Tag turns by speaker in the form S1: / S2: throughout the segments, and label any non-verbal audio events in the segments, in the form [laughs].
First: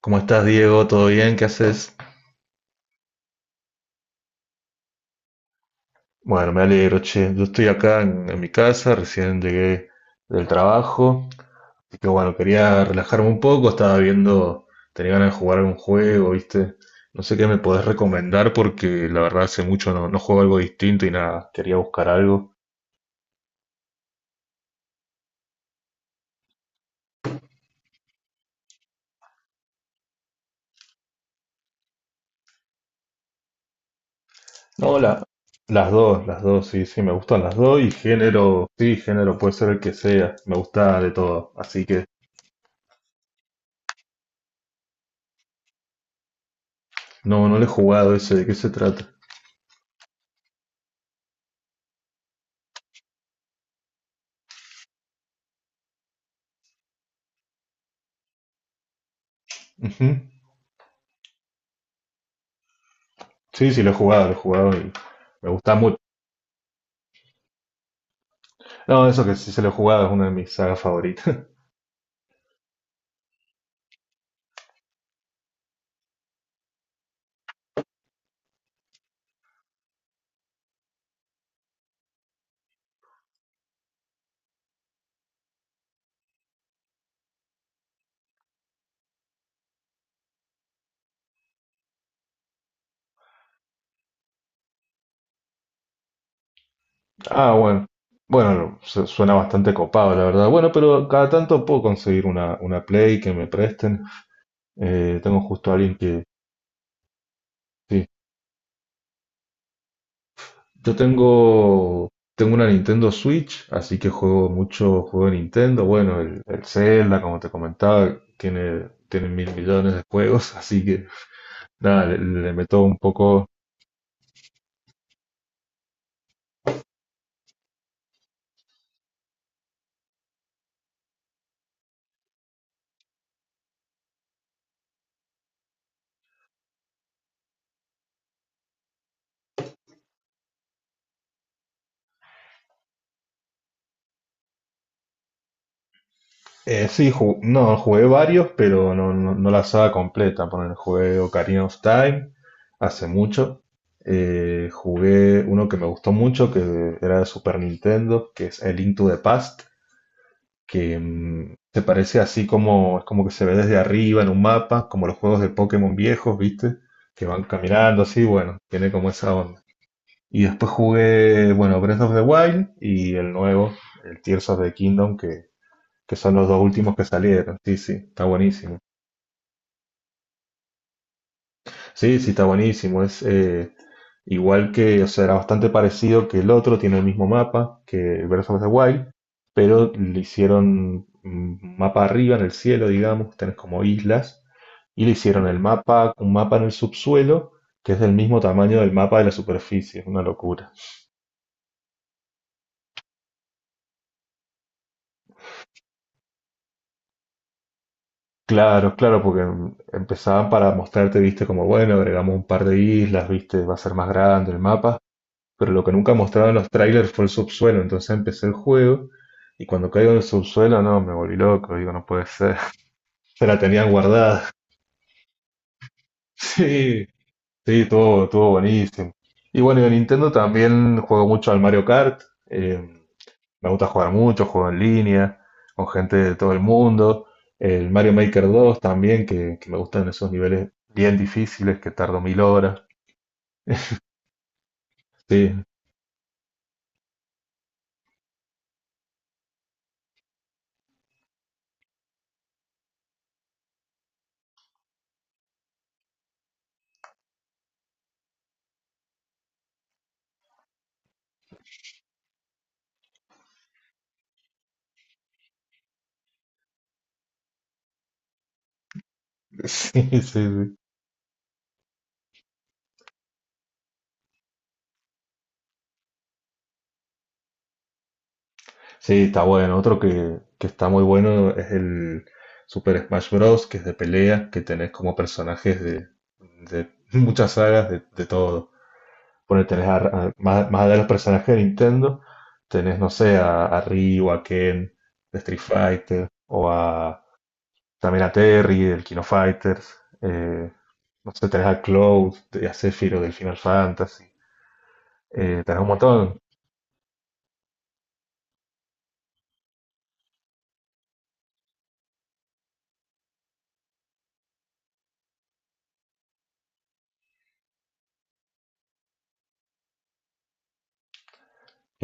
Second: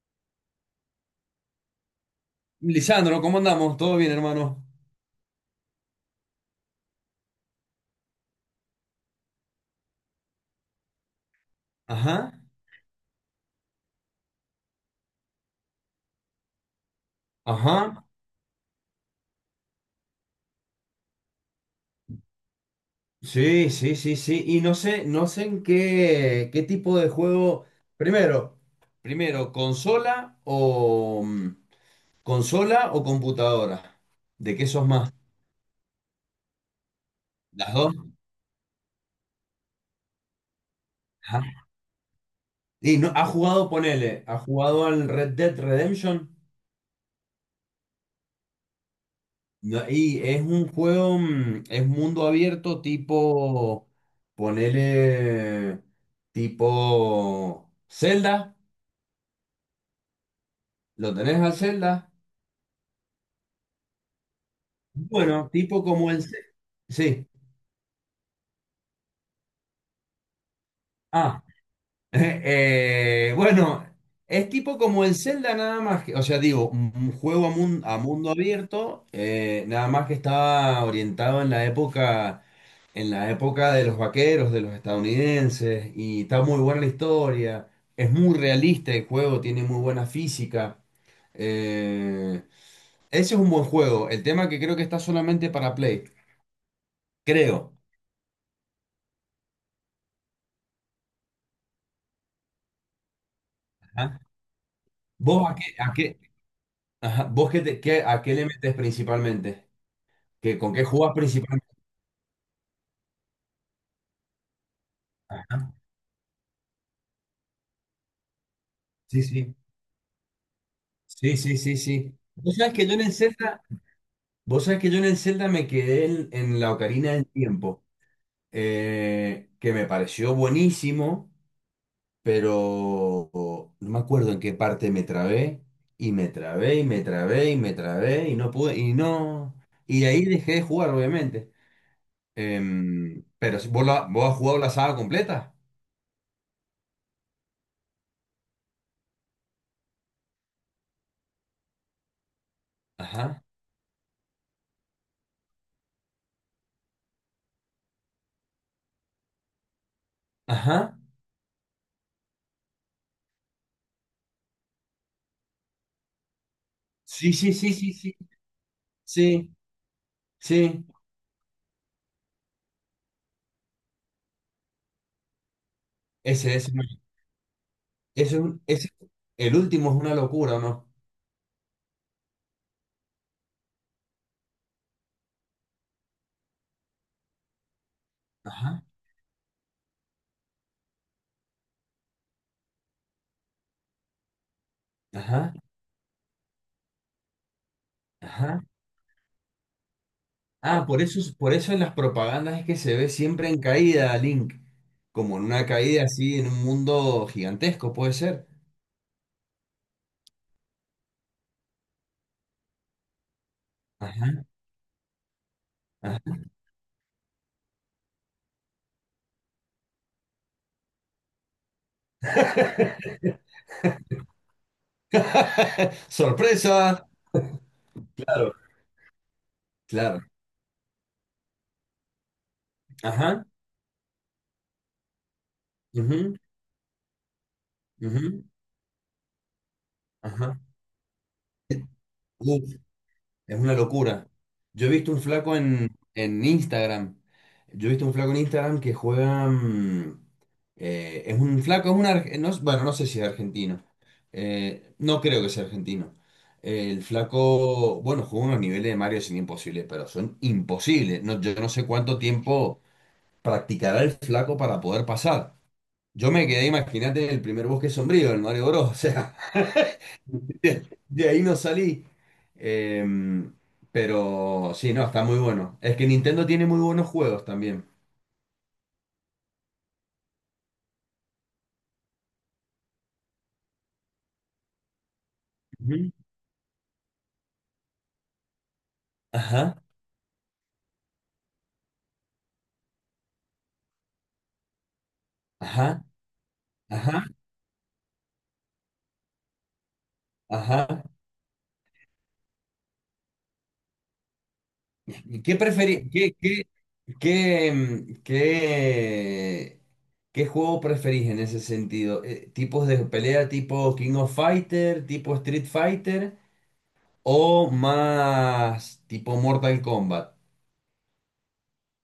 S1: ¿Cómo estás, Diego? ¿Todo bien? ¿Qué haces?
S2: Lisandro, ¿cómo andamos? ¿Todo bien, hermano?
S1: Bueno, me alegro, che. Yo estoy acá en mi casa, recién llegué del trabajo. Así que
S2: Ajá,
S1: bueno, quería relajarme un poco, estaba viendo, tenía ganas de jugar algún juego, ¿viste? No sé qué me podés
S2: ajá.
S1: recomendar porque la verdad hace mucho no juego algo distinto y nada, quería buscar algo.
S2: Sí, sí, sí, sí. Y no sé, no sé en qué tipo de juego. Primero, primero, consola o consola o computadora. ¿De qué sos
S1: No,
S2: más?
S1: las dos, sí, sí, me gustan las
S2: ¿Las
S1: dos y
S2: dos?
S1: género, sí, género puede ser el que sea, me gusta de todo.
S2: Ajá.
S1: Así que
S2: Y no, ha jugado, ponele, ha jugado al Red Dead Redemption.
S1: no, no le he jugado ese, ¿de qué se trata?
S2: No, y es un juego, es mundo abierto, tipo, ponele, tipo Zelda.
S1: Ujú.
S2: ¿Lo tenés al Zelda?
S1: Sí, sí, lo he jugado y
S2: Bueno,
S1: me gusta
S2: tipo
S1: mucho.
S2: como el... Ce- Sí.
S1: No, eso que sí se lo he jugado es una de mis sagas
S2: Ah,
S1: favoritas. [laughs]
S2: [laughs] bueno, es tipo como el Zelda nada más que, o sea, digo, un juego a mundo abierto, nada más que estaba orientado en la época de los vaqueros, de los estadounidenses, y está muy buena la historia, es muy realista el juego, tiene muy buena física. Eh, Ese es un buen juego, el tema que creo que está solamente para Play,
S1: Ah,
S2: creo.
S1: bueno. Bueno, suena bastante copado, la verdad. Bueno, pero cada tanto puedo conseguir una Play que me presten. Tengo
S2: ¿Vos a qué,
S1: justo a
S2: a
S1: alguien
S2: qué,
S1: que...
S2: ajá, vos
S1: Sí,
S2: a qué le metes principalmente? ¿Qué, con qué
S1: yo
S2: jugás principalmente?
S1: tengo, tengo una Nintendo Switch, así que juego mucho juego de
S2: Ajá,
S1: Nintendo. Bueno, el Zelda, como te comentaba,
S2: sí,
S1: tiene mil
S2: sí.
S1: millones de juegos, [laughs] así que
S2: Sí, sí, sí,
S1: nada,
S2: sí.
S1: le
S2: Vos sabés
S1: meto
S2: que yo
S1: un
S2: en el
S1: poco.
S2: Zelda, vos sabés que yo en el Zelda me quedé en la Ocarina del Tiempo, que me pareció buenísimo, pero no me acuerdo en qué parte me trabé, y me trabé, y me trabé, y me trabé, y no pude, y no. Y ahí dejé de jugar, obviamente. Pero ¿vos, vos has jugado la saga completa?
S1: No, jugué varios, pero no la saga completa. Poner, jugué Ocarina of Time hace
S2: Ajá.
S1: mucho. Jugué uno que me gustó mucho, que era de Super Nintendo, que es el Link to the Past,
S2: Ajá.
S1: que se parece así como, es como que se ve desde arriba en un mapa, como los juegos de Pokémon viejos, ¿viste? Que
S2: Sí,
S1: van
S2: sí, sí, sí,
S1: caminando
S2: sí,
S1: así, bueno, tiene como esa
S2: sí,
S1: onda. Y después
S2: sí.
S1: jugué, bueno, Breath of the Wild y el nuevo, el Tears of the Kingdom, que son los
S2: Ese,
S1: dos
S2: ese,
S1: últimos
S2: ese,
S1: que salieron. Sí, sí, está
S2: es un-
S1: buenísimo.
S2: ese- El último es una locura, ¿o no?
S1: Sí, sí, está buenísimo. Es igual que, o sea, era bastante parecido que el otro, tiene el mismo mapa que Breath of the
S2: Ajá,
S1: Wild, pero le hicieron un mapa arriba en el cielo, digamos, tenés como islas, y le hicieron
S2: ajá,
S1: el mapa, un mapa en el subsuelo, que es del mismo
S2: ajá.
S1: tamaño del mapa de la superficie, es una locura.
S2: Ah, por eso, por eso en las propagandas es que se ve siempre en caída, Link. Como en una caída así, en un mundo gigantesco, puede ser.
S1: Claro, claro, porque empezaban para mostrarte, viste, como bueno, agregamos un par de islas, viste, va a ser más
S2: Ajá,
S1: grande el mapa, pero lo que nunca
S2: ajá.
S1: mostraron los trailers fue el subsuelo, entonces empecé el juego y cuando caigo en el subsuelo, no, me volví loco, digo, no puede ser. [laughs]
S2: [laughs]
S1: Se la tenían guardada. [laughs] Sí,
S2: Sorpresa.
S1: sí, todo, estuvo
S2: Claro,
S1: buenísimo. Y bueno, en
S2: claro.
S1: Nintendo también juego mucho al Mario Kart, eh,
S2: Ajá,
S1: me gusta jugar mucho, juego en línea, con gente de
S2: ujú,
S1: todo el mundo, el Mario
S2: ujú,
S1: Maker 2 también, que me gustan esos
S2: ajá.
S1: niveles bien difíciles que tardo mil horas.
S2: Es una locura. Yo he visto un
S1: Sí,
S2: flaco
S1: [laughs]
S2: en Instagram. Yo he visto un flaco en Instagram que juega. Es un flaco, es un. Bueno, no sé si es argentino. No creo que sea argentino. El flaco, bueno, juega unos niveles de Mario sin imposibles, pero son imposibles. No, yo no sé cuánto tiempo practicará el flaco para poder pasar. Yo me quedé, imagínate, en el primer bosque sombrío, el Mario Bros. [laughs] O sea.
S1: sí, sí, sí.
S2: De ahí no salí. Em, pero sí, no, está muy bueno. Es que Nintendo tiene muy buenos juegos también.
S1: Sí, está bueno. Otro que está muy bueno es el Super Smash Bros., que es de pelea, que tenés como personajes
S2: Ujú.
S1: de [laughs] muchas sagas, de todo. Bueno,
S2: Ajá,
S1: más, más allá de los personajes de Nintendo, tenés, no sé, a Ryu, a Ken, de Street
S2: ajá,
S1: Fighter, o a
S2: ajá,
S1: también a Terry, del Kino Fighters, eh,
S2: ajá.
S1: no sé, tenés a Cloud, a Sephiroth del Final Fantasy,
S2: ¿Y ¿Qué
S1: tenés un
S2: preferí, qué,
S1: montón.
S2: qué, qué, em, qué, qué juego preferís en ese sentido? ¿Tipos de pelea tipo King of Fighter, tipo Street Fighter o más tipo Mortal Kombat?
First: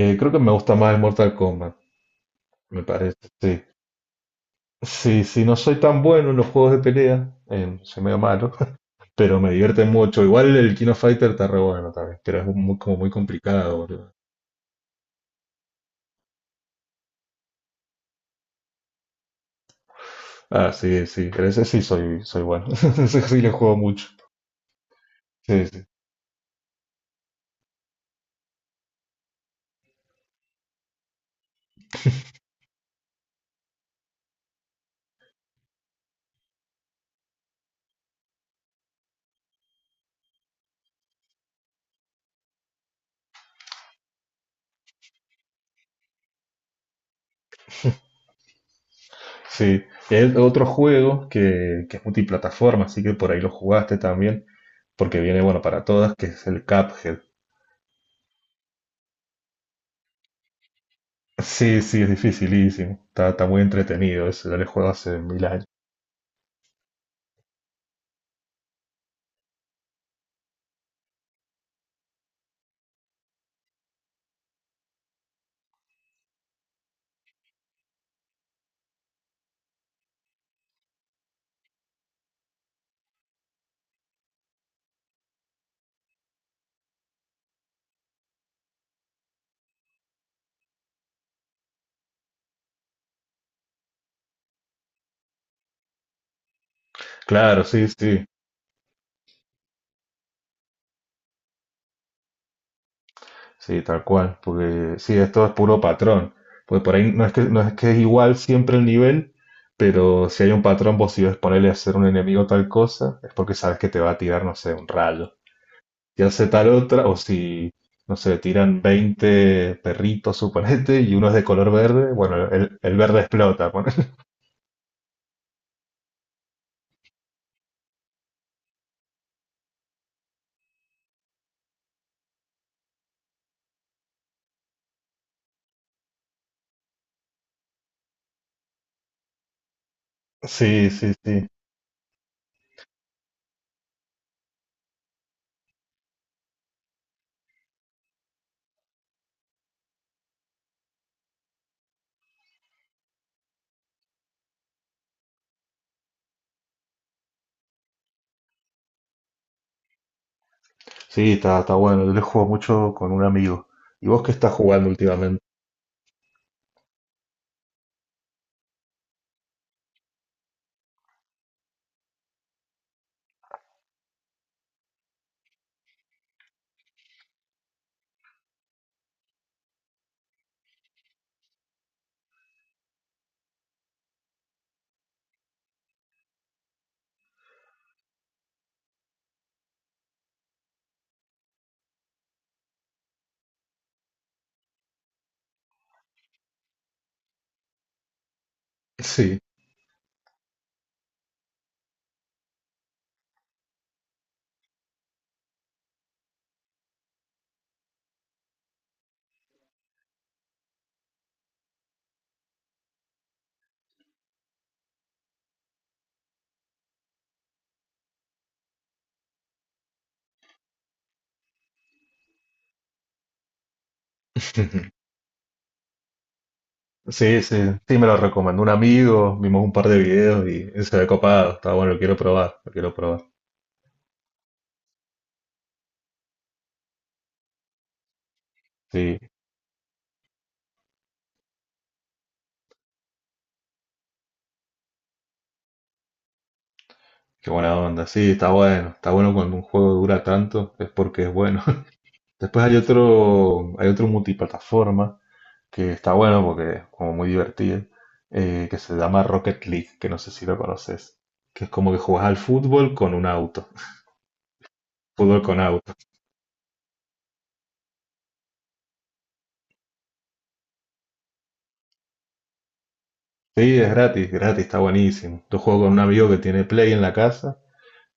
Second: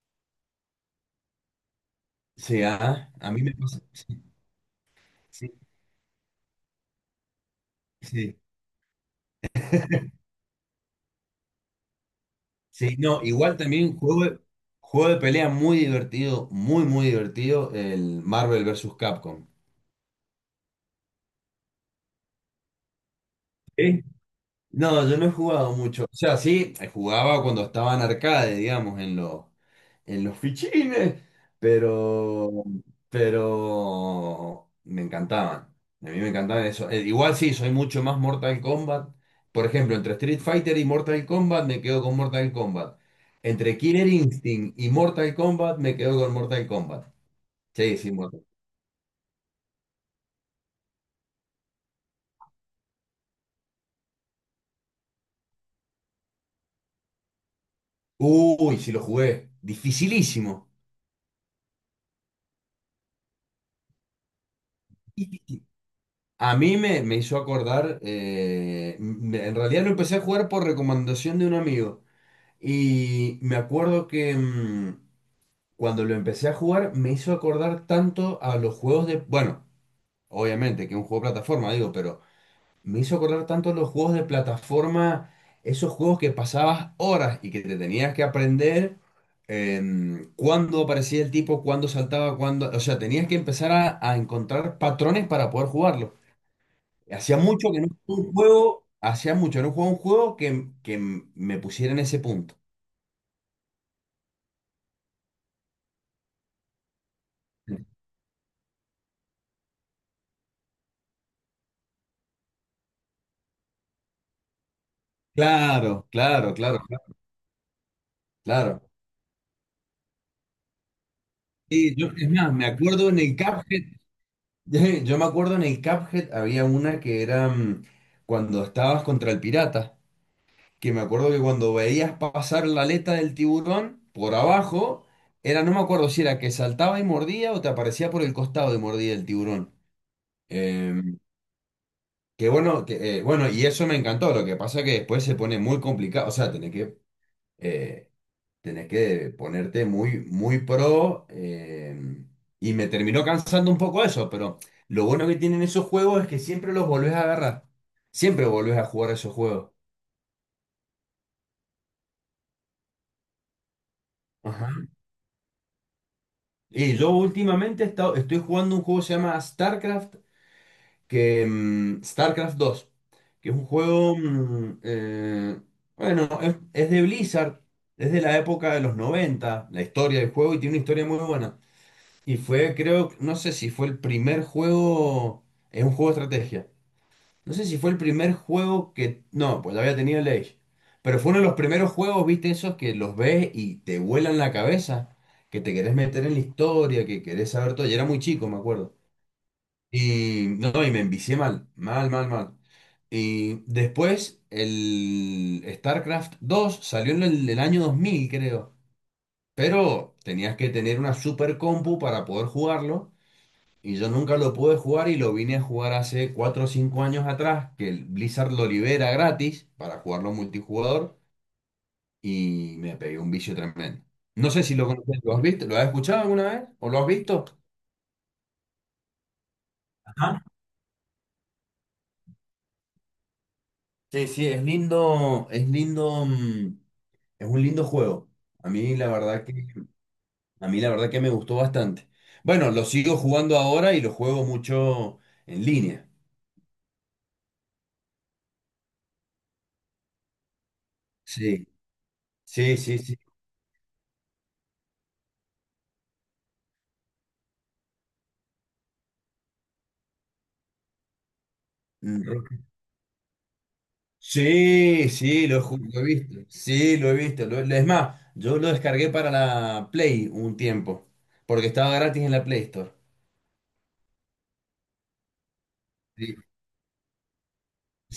S1: Creo que me gusta más el Mortal Kombat,
S2: Sí,
S1: me
S2: ajá,
S1: parece,
S2: a mí me
S1: sí.
S2: pasa.
S1: Sí, sí,
S2: Sí,
S1: no soy tan bueno en los juegos de pelea, soy
S2: sí,
S1: medio
S2: sí.
S1: malo, [laughs] pero me divierte mucho. Igual el Kino Fighter está re bueno también, pero es muy,
S2: Sí,
S1: como muy
S2: no, igual
S1: complicado,
S2: también
S1: boludo.
S2: juego de pelea muy divertido, muy, muy divertido, el Marvel vs. Capcom.
S1: Ah, sí, sí, pero ese sí soy, soy bueno, [laughs] ese sí le juego
S2: ¿Sí?
S1: mucho.
S2: No, yo no he
S1: Sí,
S2: jugado
S1: sí,
S2: mucho. O sea, sí, jugaba cuando estaba en arcade, digamos, en los fichines, pero, pero me encantaban. A mí me encantaban eso. Igual sí, soy mucho más Mortal Kombat. Por ejemplo, entre Street Fighter y Mortal Kombat me quedo con Mortal Kombat. Entre Killer Instinct y Mortal Kombat me quedo con Mortal Kombat. Sí, sí, muerto.
S1: sí. Y hay otro juego que es multiplataforma, así que por ahí lo jugaste también, porque viene bueno para todas, que es el Cuphead.
S2: Uy, sí lo jugué. Dificilísimo.
S1: Sí, sí, es dificilísimo. Está muy entretenido, ese yo le juego hace mil años.
S2: Difícil. A me hizo acordar, en realidad lo empecé a jugar por recomendación de un amigo. Y me acuerdo que cuando lo empecé a jugar me hizo acordar tanto a los juegos de... Bueno, obviamente que es un juego de plataforma, digo, pero me hizo acordar tanto los juegos de plataforma, esos juegos que pasabas horas y que te tenías que aprender cuándo aparecía el tipo, cuándo saltaba, cuándo... O sea, tenías que empezar a encontrar patrones para poder jugarlo. Hacía
S1: Claro,
S2: mucho que
S1: sí,
S2: no
S1: sí.
S2: jugaba un juego, hacía mucho que no jugaba un juego que me pusiera en ese punto.
S1: Sí, tal cual, porque sí, esto es puro patrón. Pues por ahí no es que es igual siempre el nivel, pero si hay un patrón, vos si ves ponerle a hacer un enemigo tal cosa, es porque sabes que te va a tirar, no sé, un rayo.
S2: Claro,
S1: Si hace
S2: claro,
S1: tal
S2: claro,
S1: otra, o si, no sé,
S2: claro.
S1: tiran 20 perritos, suponete, y uno es de color
S2: Sí, yo,
S1: verde,
S2: es
S1: bueno,
S2: más, me
S1: el
S2: acuerdo en
S1: verde
S2: el
S1: explota.
S2: Cuphead,
S1: Ponele. [laughs]
S2: [laughs] yo me acuerdo en el Cuphead había una que era cuando estabas contra el pirata. Que me acuerdo que cuando veías pasar la aleta del tiburón por abajo, era, no me acuerdo si era que saltaba y mordía o te aparecía por el costado y mordía el tiburón.
S1: Sí,
S2: Eh,
S1: sí, sí.
S2: bueno, y eso me encantó. Lo que pasa es que después se pone muy complicado. O sea, eh, tenés que ponerte muy, muy pro. Y me terminó cansando un poco eso, pero lo bueno que tienen esos juegos es que siempre los volvés a agarrar. Siempre volvés a jugar esos juegos.
S1: Sí, está bueno. Yo le juego mucho con un amigo. ¿Y vos qué estás
S2: Ajá.
S1: jugando últimamente?
S2: Y yo últimamente estoy jugando un juego que se llama StarCraft, StarCraft dos que es un juego, bueno, es de Blizzard, es de la época de los 90 la historia del juego, y tiene una historia muy buena. Y fue, creo, no sé si fue el primer juego, es un juego de estrategia, no sé si fue el primer juego que... No, pues había tenido el Age. Pero fue uno de los primeros juegos, viste, esos que los ves y te vuelan la cabeza, que te querés meter en la historia, que querés saber todo. Y era muy chico, me acuerdo.
S1: Sí.
S2: Y no, y me envicié mal, mal, mal, mal. Y después el StarCraft 2 salió en el año 2000, creo. Pero tenías que tener una super compu para poder jugarlo. Y yo nunca lo pude jugar y lo vine a jugar hace 4 o 5 años atrás, que el Blizzard lo libera gratis para jugarlo multijugador y me pegué un vicio tremendo. No sé si lo
S1: [laughs]
S2: conoces, ¿lo has visto? ¿Lo has escuchado alguna vez? ¿O lo has
S1: Sí,
S2: visto?
S1: sí, sí, me lo recomendó un amigo, vimos un par de
S2: Ajá.
S1: videos y se ve copado, está bueno, lo quiero probar.
S2: Sí, sí, es lindo, es lindo, es un lindo juego. A mí la
S1: Sí,
S2: verdad que, a mí la verdad que me gustó bastante. Bueno, lo sigo jugando ahora y lo juego mucho en línea.
S1: qué buena onda, sí, está bueno cuando un juego dura tanto, es porque es bueno.
S2: Sí,
S1: [laughs] Después
S2: sí, sí, sí.
S1: hay otro multiplataforma que está bueno porque es como muy divertido, que se llama Rocket League, que no sé si lo conoces, que es como que jugás al
S2: Mm,
S1: fútbol con un auto,
S2: sí,
S1: [laughs] fútbol
S2: sí,
S1: con auto.
S2: lo he visto. Sí, lo he visto. Es más, yo lo descargué para la Play un tiempo, porque estaba gratis en la Play Store.
S1: Sí, es gratis, gratis, está buenísimo. Yo juego con un amigo
S2: Sí,
S1: que tiene Play en la casa.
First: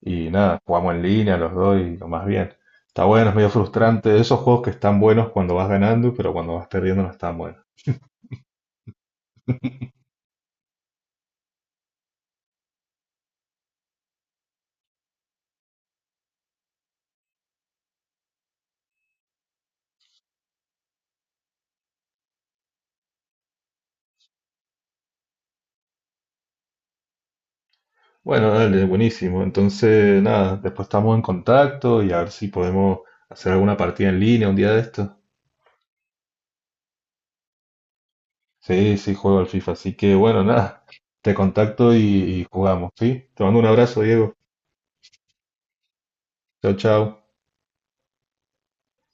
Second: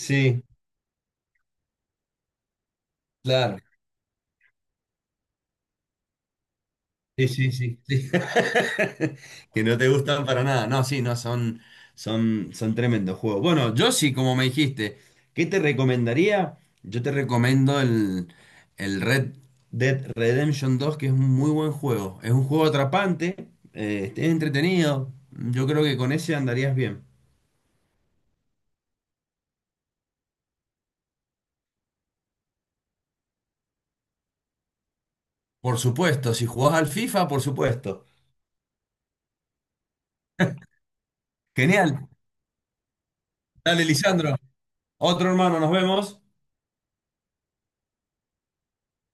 S1: Y nada, jugamos en línea los dos y lo más bien. Está bueno, es medio
S2: claro.
S1: frustrante. Esos juegos que están buenos cuando vas ganando, pero cuando vas perdiendo no
S2: Sí,
S1: están
S2: sí,
S1: buenos.
S2: sí, sí. [laughs] Que no te gustan para nada. No, sí, no, son, son tremendos juegos. Bueno, yo sí, como me dijiste, ¿qué te recomendaría? Yo te recomiendo el Red Dead Redemption dos que es un muy buen juego. Es un juego atrapante, es entretenido. Yo creo que con ese andarías bien.
S1: Bueno, dale, buenísimo. Entonces, nada, después estamos en contacto y a ver si podemos hacer alguna partida en línea un día de esto.
S2: Por supuesto, si jugás al FIFA, por supuesto.
S1: Sí, sí, juego al FIFA. Así que, bueno, nada, te contacto y,
S2: Genial.
S1: y jugamos, ¿sí? Te mando un
S2: Dale,
S1: abrazo, Diego.
S2: Lisandro. Otro hermano, nos vemos.
S1: Chao, chao.